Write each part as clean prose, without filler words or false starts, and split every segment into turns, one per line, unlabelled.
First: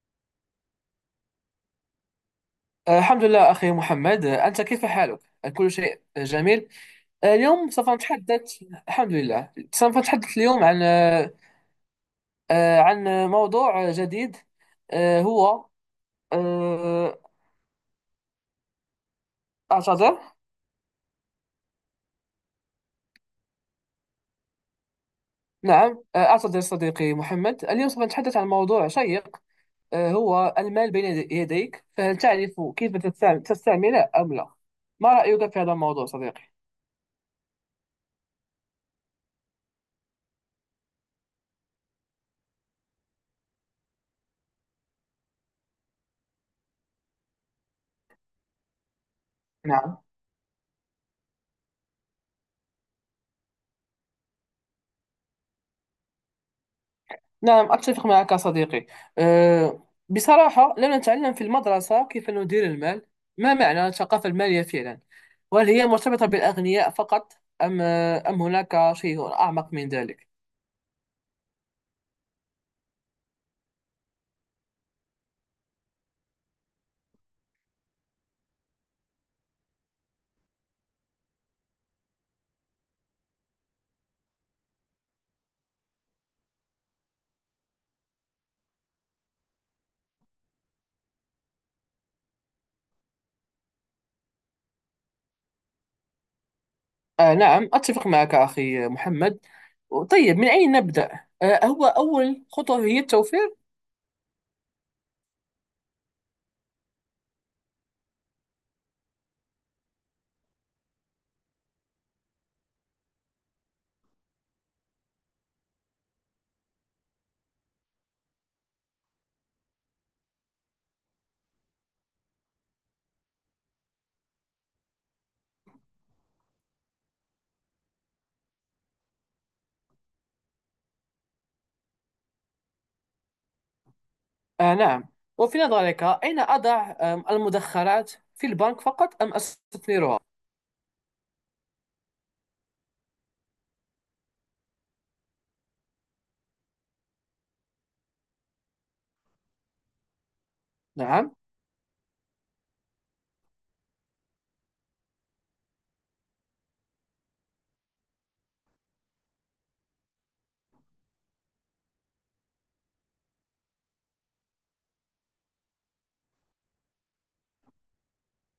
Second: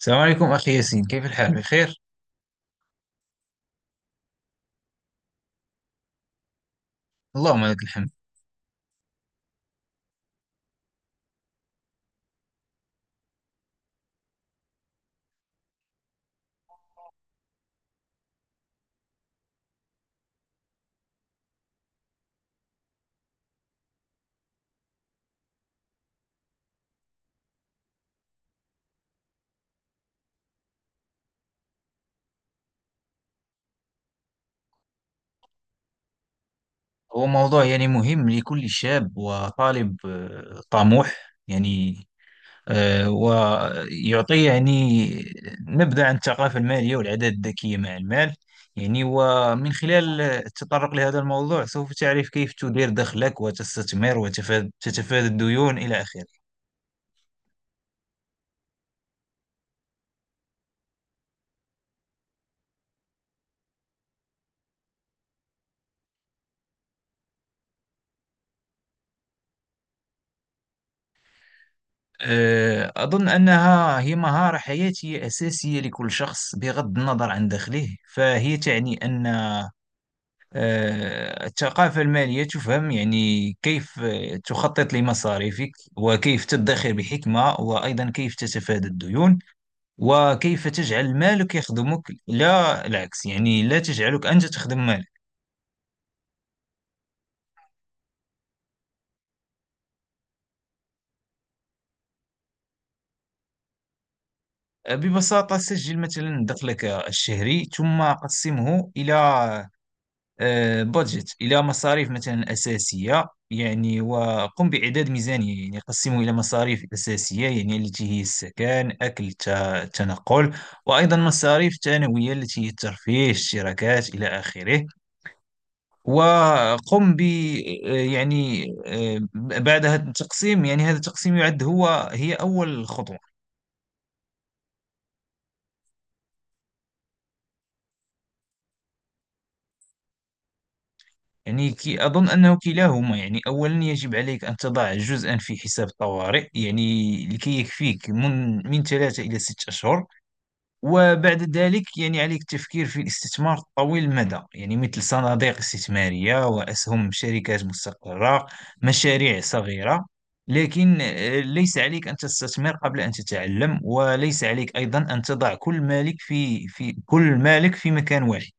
السلام عليكم أخي ياسين، كيف الحال؟ بخير؟
الحمد لله أخي محمد، أنت كيف حالك؟ كل شيء جميل.
اللهم
اليوم
لك
سوف
الحمد.
نتحدث. الحمد لله، سوف نتحدث اليوم عن عن موضوع جديد. آه، هو آه، أعتذر. نعم، أعتذر صديقي محمد. اليوم سوف نتحدث عن موضوع شيق، هو المال بين يديك، فهل تعرف كيف تستعمله أم لا؟ ما رأيك في هذا الموضوع صديقي؟
هو موضوع مهم لكل شاب وطالب طموح. يعني ويعطي نبذة عن الثقافة المالية والعادات الذكية مع المال. ومن
نعم.
خلال التطرق لهذا الموضوع، سوف تعرف كيف تدير دخلك وتستثمر وتتفادى الديون إلى آخره.
نعم، أتفق معك صديقي. أه، بصراحة لم نتعلم في المدرسة كيف ندير المال. ما معنى الثقافة المالية فعلا؟ وهل هي مرتبطة بالأغنياء فقط، أم هناك شيء أعمق من ذلك؟
أظن أنها هي مهارة حياتية أساسية لكل شخص بغض النظر عن دخله. فهي تعني أن الثقافة المالية تفهم كيف تخطط لمصاريفك، وكيف تدخر بحكمة، وأيضا كيف تتفادى الديون، وكيف تجعل مالك يخدمك لا العكس، لا تجعلك أنت تخدم مالك.
آه، نعم أتفق معك أخي محمد. طيب، من أين نبدأ؟ آه، هو أول خطوة هي التوفير.
ببساطة سجل مثلا دخلك الشهري، ثم قسمه إلى بودجت، إلى مصاريف مثلا أساسية، وقم بإعداد ميزانية، قسمه إلى مصاريف أساسية التي هي السكن، أكل، التنقل، وأيضا مصاريف ثانوية التي هي الترفيه، الاشتراكات إلى آخره. وقم ب آه، يعني آه، بعد هذا التقسيم، هذا التقسيم يعد هي أول خطوة.
آه، نعم. وفي نظرك، أين أضع المدخرات؟ في البنك فقط أم أستثمرها؟
يعني كي أظن أنه كلاهما. أولا يجب عليك أن تضع جزءا في حساب الطوارئ، لكي يكفيك من 3 إلى 6 أشهر.
نعم.
وبعد ذلك عليك التفكير في الاستثمار طويل المدى، مثل صناديق استثمارية وأسهم شركات مستقرة، مشاريع صغيرة. لكن ليس عليك أن تستثمر قبل أن تتعلم، وليس عليك أيضا أن تضع كل مالك في مكان واحد.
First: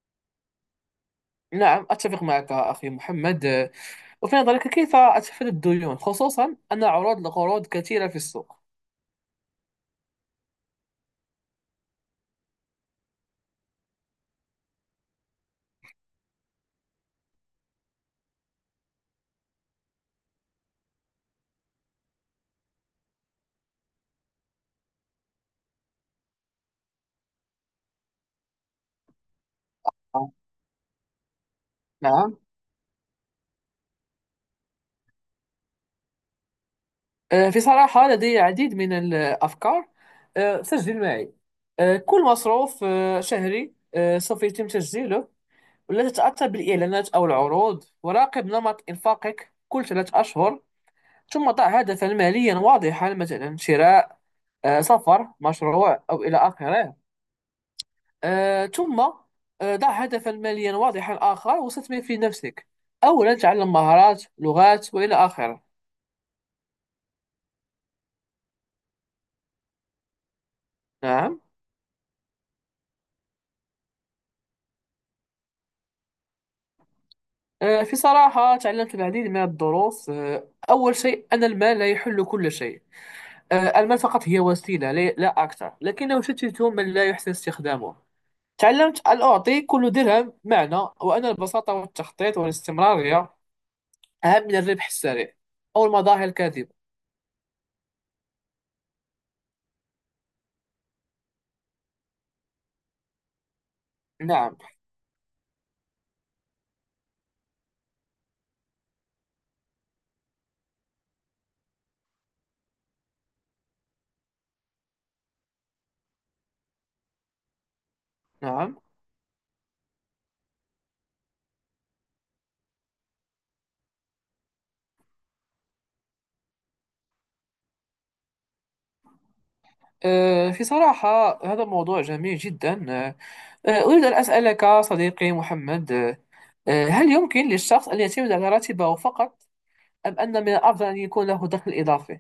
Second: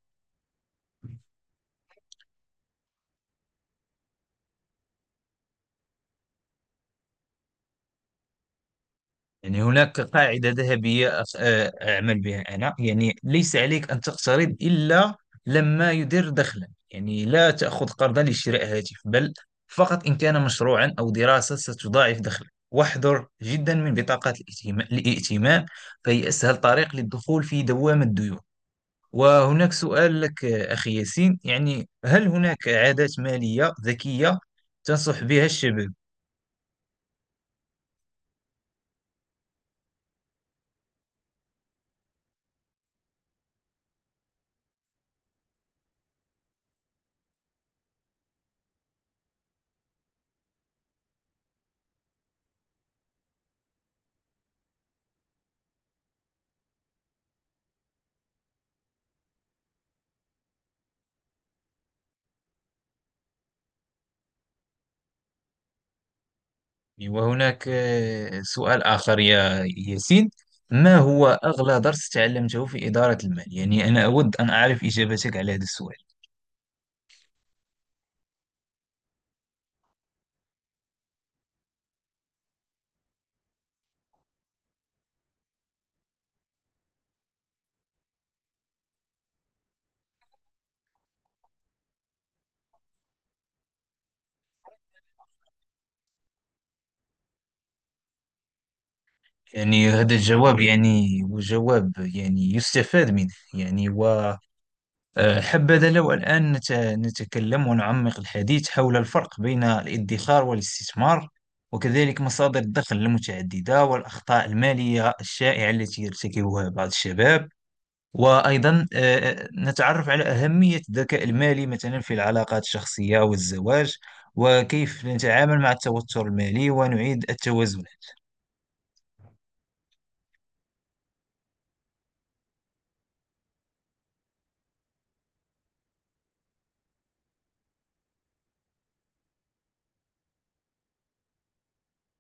نعم، أتفق معك أخي محمد. وفي نظرك، كيف أتفادى الديون، خصوصا أن عروض القروض كثيرة في السوق؟
هناك قاعدة ذهبية، أعمل بها أنا. ليس عليك أن تقترض إلا لما يدر دخلا. لا تأخذ قرضا لشراء هاتف، بل فقط إن كان مشروعا أو دراسة ستضاعف دخلك. واحذر جدا من بطاقات الائتمان، فهي أسهل طريق للدخول في دوامة الديون. وهناك سؤال لك أخي ياسين، هل
نعم.
هناك عادات مالية ذكية تنصح بها الشباب؟
في صراحة لدي العديد من الأفكار. سجل معي. كل مصروف شهري سوف يتم تسجيله. ولا تتأثر بالإعلانات أو العروض، وراقب نمط إنفاقك كل ثلاثة أشهر. ثم ضع هدفا ماليا واضحا، مثلا شراء، سفر، مشروع، أو إلى آخره. آه، ثم آه، ضع هدفا ماليا واضحا آخر، واستثمر في نفسك. أولا تعلم مهارات، لغات، وإلى آخره.
وهناك سؤال آخر يا ياسين، ما هو
نعم.
أغلى درس تعلمته في إدارة المال؟ أنا أود أن أعرف إجابتك على هذا السؤال.
في صراحة تعلمت العديد من الدروس. أول شيء أن المال لا يحل كل شيء. آه، المال فقط هي وسيلة، لا أكثر، لكنه يشتت من لا يحسن استخدامه. تعلمت أن أعطي كل درهم معنى، وأن البساطة والتخطيط والاستمرارية أهم من الربح السريع أو المظاهر الكاذبة.
هذا الجواب يعني هو جواب يستفاد منه.
نعم.
وحبذا لو الآن نتكلم ونعمق الحديث حول الفرق بين الادخار والاستثمار، وكذلك مصادر الدخل المتعددة، والأخطاء المالية الشائعة التي يرتكبها بعض الشباب.
نعم،
وأيضا نتعرف على أهمية الذكاء المالي مثلا في العلاقات الشخصية والزواج، وكيف نتعامل مع التوتر المالي ونعيد التوازن.
في صراحة هذا موضوع جميل جدا. أريد أن أسألك صديقي محمد. هل يمكن للشخص أن يعتمد على راتبه فقط، أم أن من الأفضل أن يكون له دخل إضافي؟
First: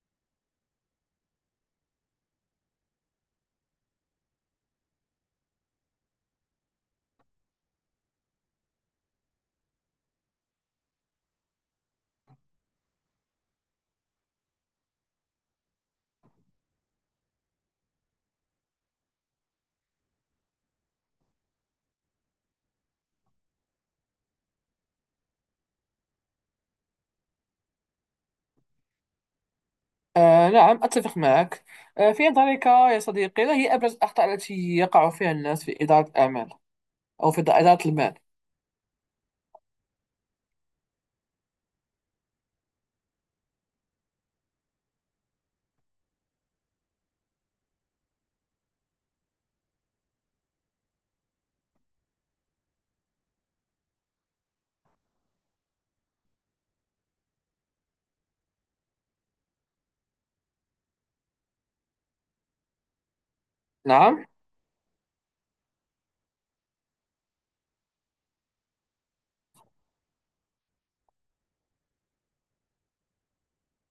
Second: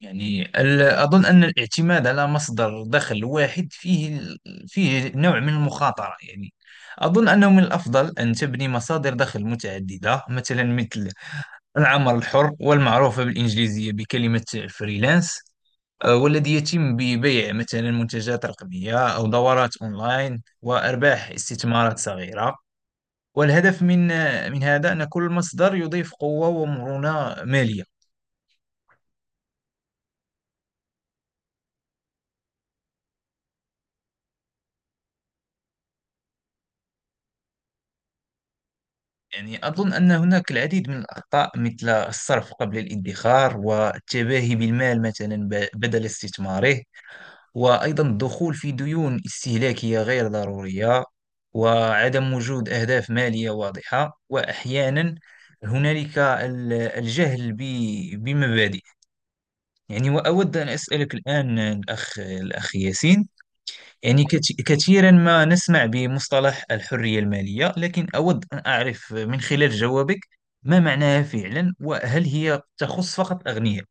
أظن أن الاعتماد على مصدر دخل واحد فيه نوع من المخاطرة. أظن أنه من الأفضل أن تبني مصادر دخل متعددة، مثل العمل الحر والمعروفة بالإنجليزية بكلمة فريلانس، والذي يتم ببيع مثلا منتجات رقمية أو دورات أونلاين وأرباح استثمارات صغيرة. والهدف من هذا أن كل مصدر يضيف قوة ومرونة مالية.
نعم، أتفق معك. في نظرك يا صديقي، ما هي أبرز الأخطاء التي يقع فيها الناس في إدارة الأعمال أو في إدارة المال؟
أظن أن هناك العديد من الأخطاء، مثل الصرف قبل الادخار، والتباهي بالمال مثلا بدل استثماره، وأيضا الدخول في ديون استهلاكية غير ضرورية، وعدم وجود أهداف مالية واضحة، وأحيانا هنالك الجهل بمبادئ. وأود أن أسألك الآن الأخ ياسين،
نعم.
كثيرا ما نسمع بمصطلح الحرية المالية، لكن أود أن أعرف من خلال جوابك، ما معناها فعلا، وهل هي تخص فقط الأغنياء؟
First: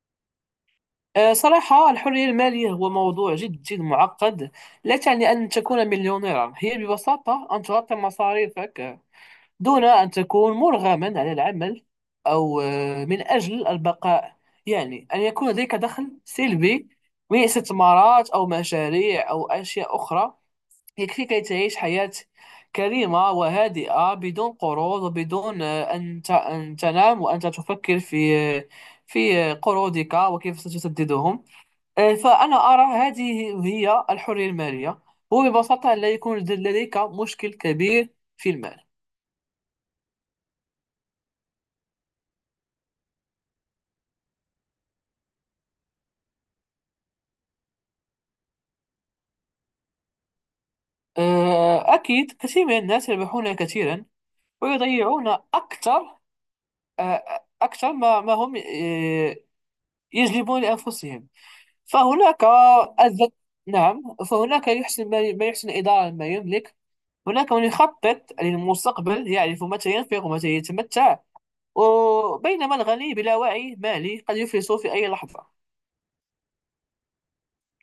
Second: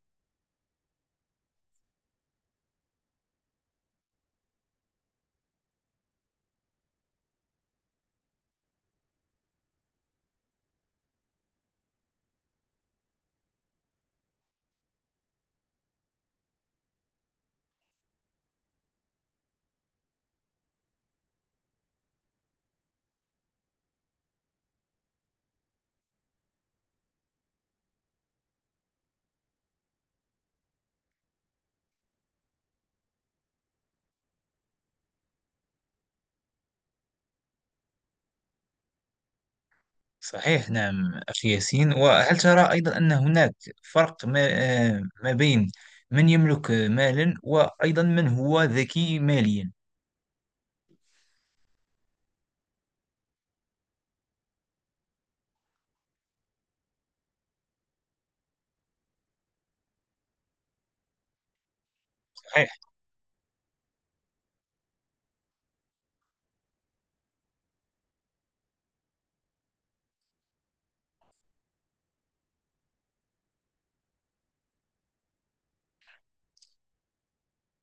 صراحة الحرية المالية هو موضوع جد معقد. لا تعني أن تكون مليونيرا، هي ببساطة أن تغطي مصاريفك دون أن تكون مرغما على العمل، أو من أجل البقاء. يعني أن يكون لديك دخل سلبي من استثمارات أو مشاريع أو أشياء أخرى، يكفي كي تعيش حياة كريمة وهادئة، بدون قروض وبدون أن تنام وأنت تفكر في قروضك وكيف ستسددهم. فأنا أرى هذه هي الحرية المالية. هو ببساطة لا يكون لديك مشكل كبير في المال.
صحيح، نعم أخي ياسين. وهل ترى أيضا أن هناك فرق ما، ما بين من يملك مالا وأيضا من هو ذكي ماليا؟
أكيد، كثير من الناس يربحون كثيرا ويضيعون أكثر، أكثر ما ما هم يجلبون لأنفسهم. فهناك
صحيح.
الذ... نعم، فهناك يحسن، ما يحسن إدارة ما يملك. هناك من يخطط للمستقبل، يعرف متى ينفق ومتى يتمتع، وبينما الغني بلا وعي مالي قد يفلس في أي لحظة.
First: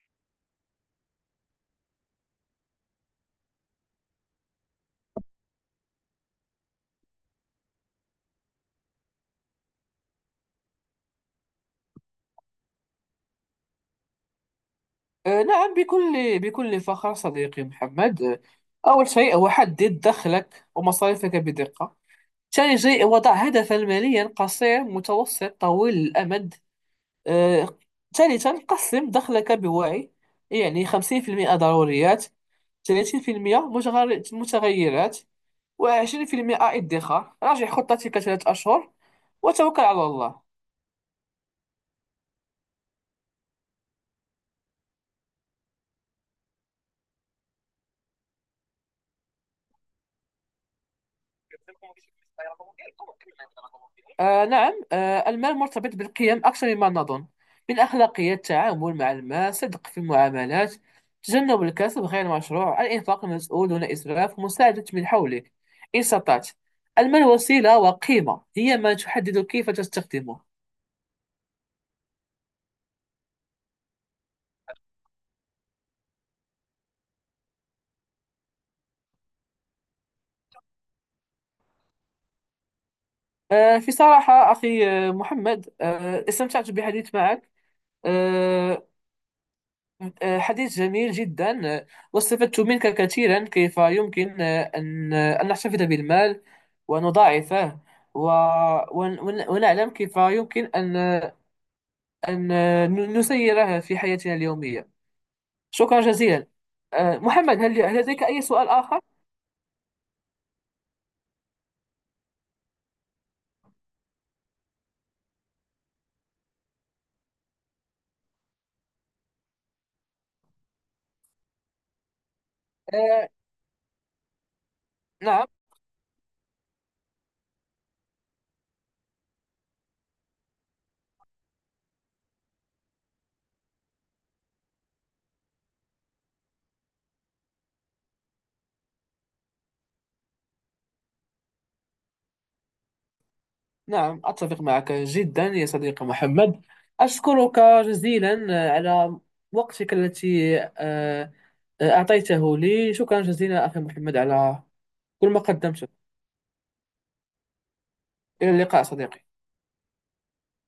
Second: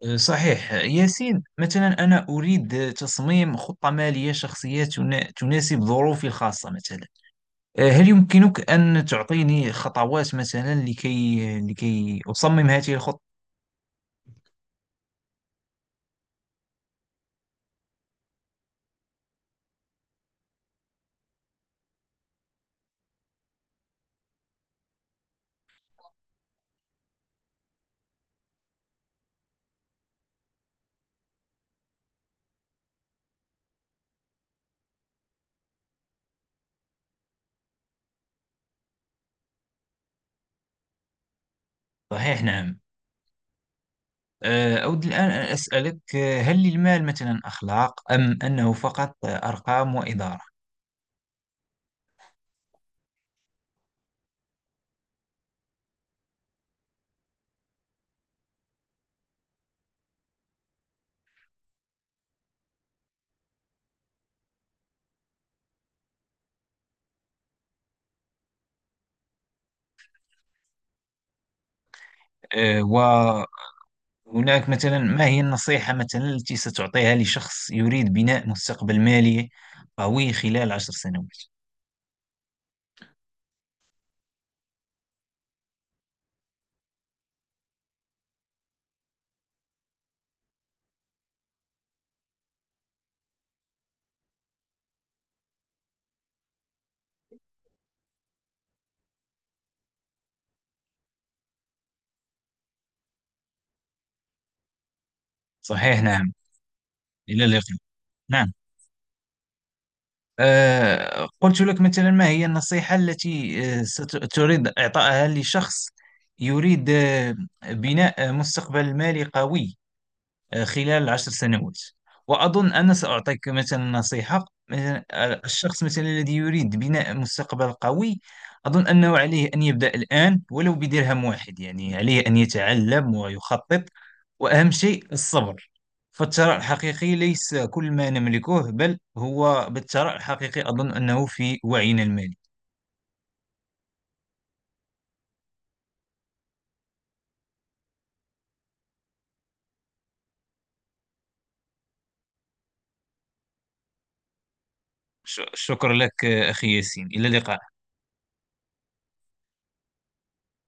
صحيح ياسين، مثلا أنا أريد تصميم خطة مالية شخصية تناسب ظروفي الخاصة. مثلا هل يمكنك أن تعطيني خطوات مثلا لكي أصمم هذه الخطة؟
نعم، بكل فخر صديقي محمد. أول شيء هو حدد دخلك ومصاريفك بدقة. ثاني شيء، وضع هدفا ماليا قصير، متوسط، طويل الأمد. آه، ثالثا، قسم دخلك بوعي. يعني 50% ضروريات، 30% متغيرات، و20% ادخار. راجع خطتك ثلاث أشهر، وتوكل على الله.
صحيح، نعم. أود الآن أن أسألك، هل للمال مثلا أخلاق، أم أنه فقط أرقام وإدارة؟
آه، نعم. آه، المال مرتبط بالقيم أكثر مما نظن. من أخلاقية التعامل مع المال، صدق في المعاملات، تجنب الكسب غير المشروع، الإنفاق المسؤول دون إسراف، مساعدة من حولك إن استطعت. المال وسيلة، وقيمة هي ما تحدد كيف تستخدمه.
وهناك مثلا، ما هي النصيحة مثلا التي ستعطيها لشخص يريد بناء مستقبل مالي قوي خلال 10 سنوات؟
آه، في صراحة أخي محمد، آه، استمتعت بالحديث معك. آه حديث جميل جدا. واستفدت منك كثيرا، كيف يمكن أن أن نحتفظ بالمال ونضاعفه، و... ونعلم كيف يمكن أن أن نسيره في حياتنا اليومية.
صحيح،
شكرا
نعم.
جزيلا. أه،
إلى
محمد،
اللقاء.
هل لديك أي
نعم،
سؤال آخر؟
قلت لك مثلا، ما هي النصيحة التي ستريد إعطائها لشخص يريد بناء مستقبل مالي قوي خلال 10 سنوات؟ وأظن أنا
أه،
سأعطيك مثلا نصيحة. مثلا
نعم.
الشخص مثلا الذي يريد بناء مستقبل قوي، أظن أنه عليه أن يبدأ الآن ولو بدرهم واحد. عليه أن يتعلم ويخطط، وأهم شيء الصبر. فالثراء الحقيقي ليس كل ما نملكه، بل هو، بالثراء الحقيقي أظن أنه في وعينا المالي.
نعم، أتفق معك جدا يا صديقي محمد. أشكرك جزيلا على وقتك التي أه، آه، أعطيته لي. شكرا جزيلا أخي محمد على كل ما قدمته.
شكرا لك أخي ياسين، إلى اللقاء.
إلى اللقاء صديقي.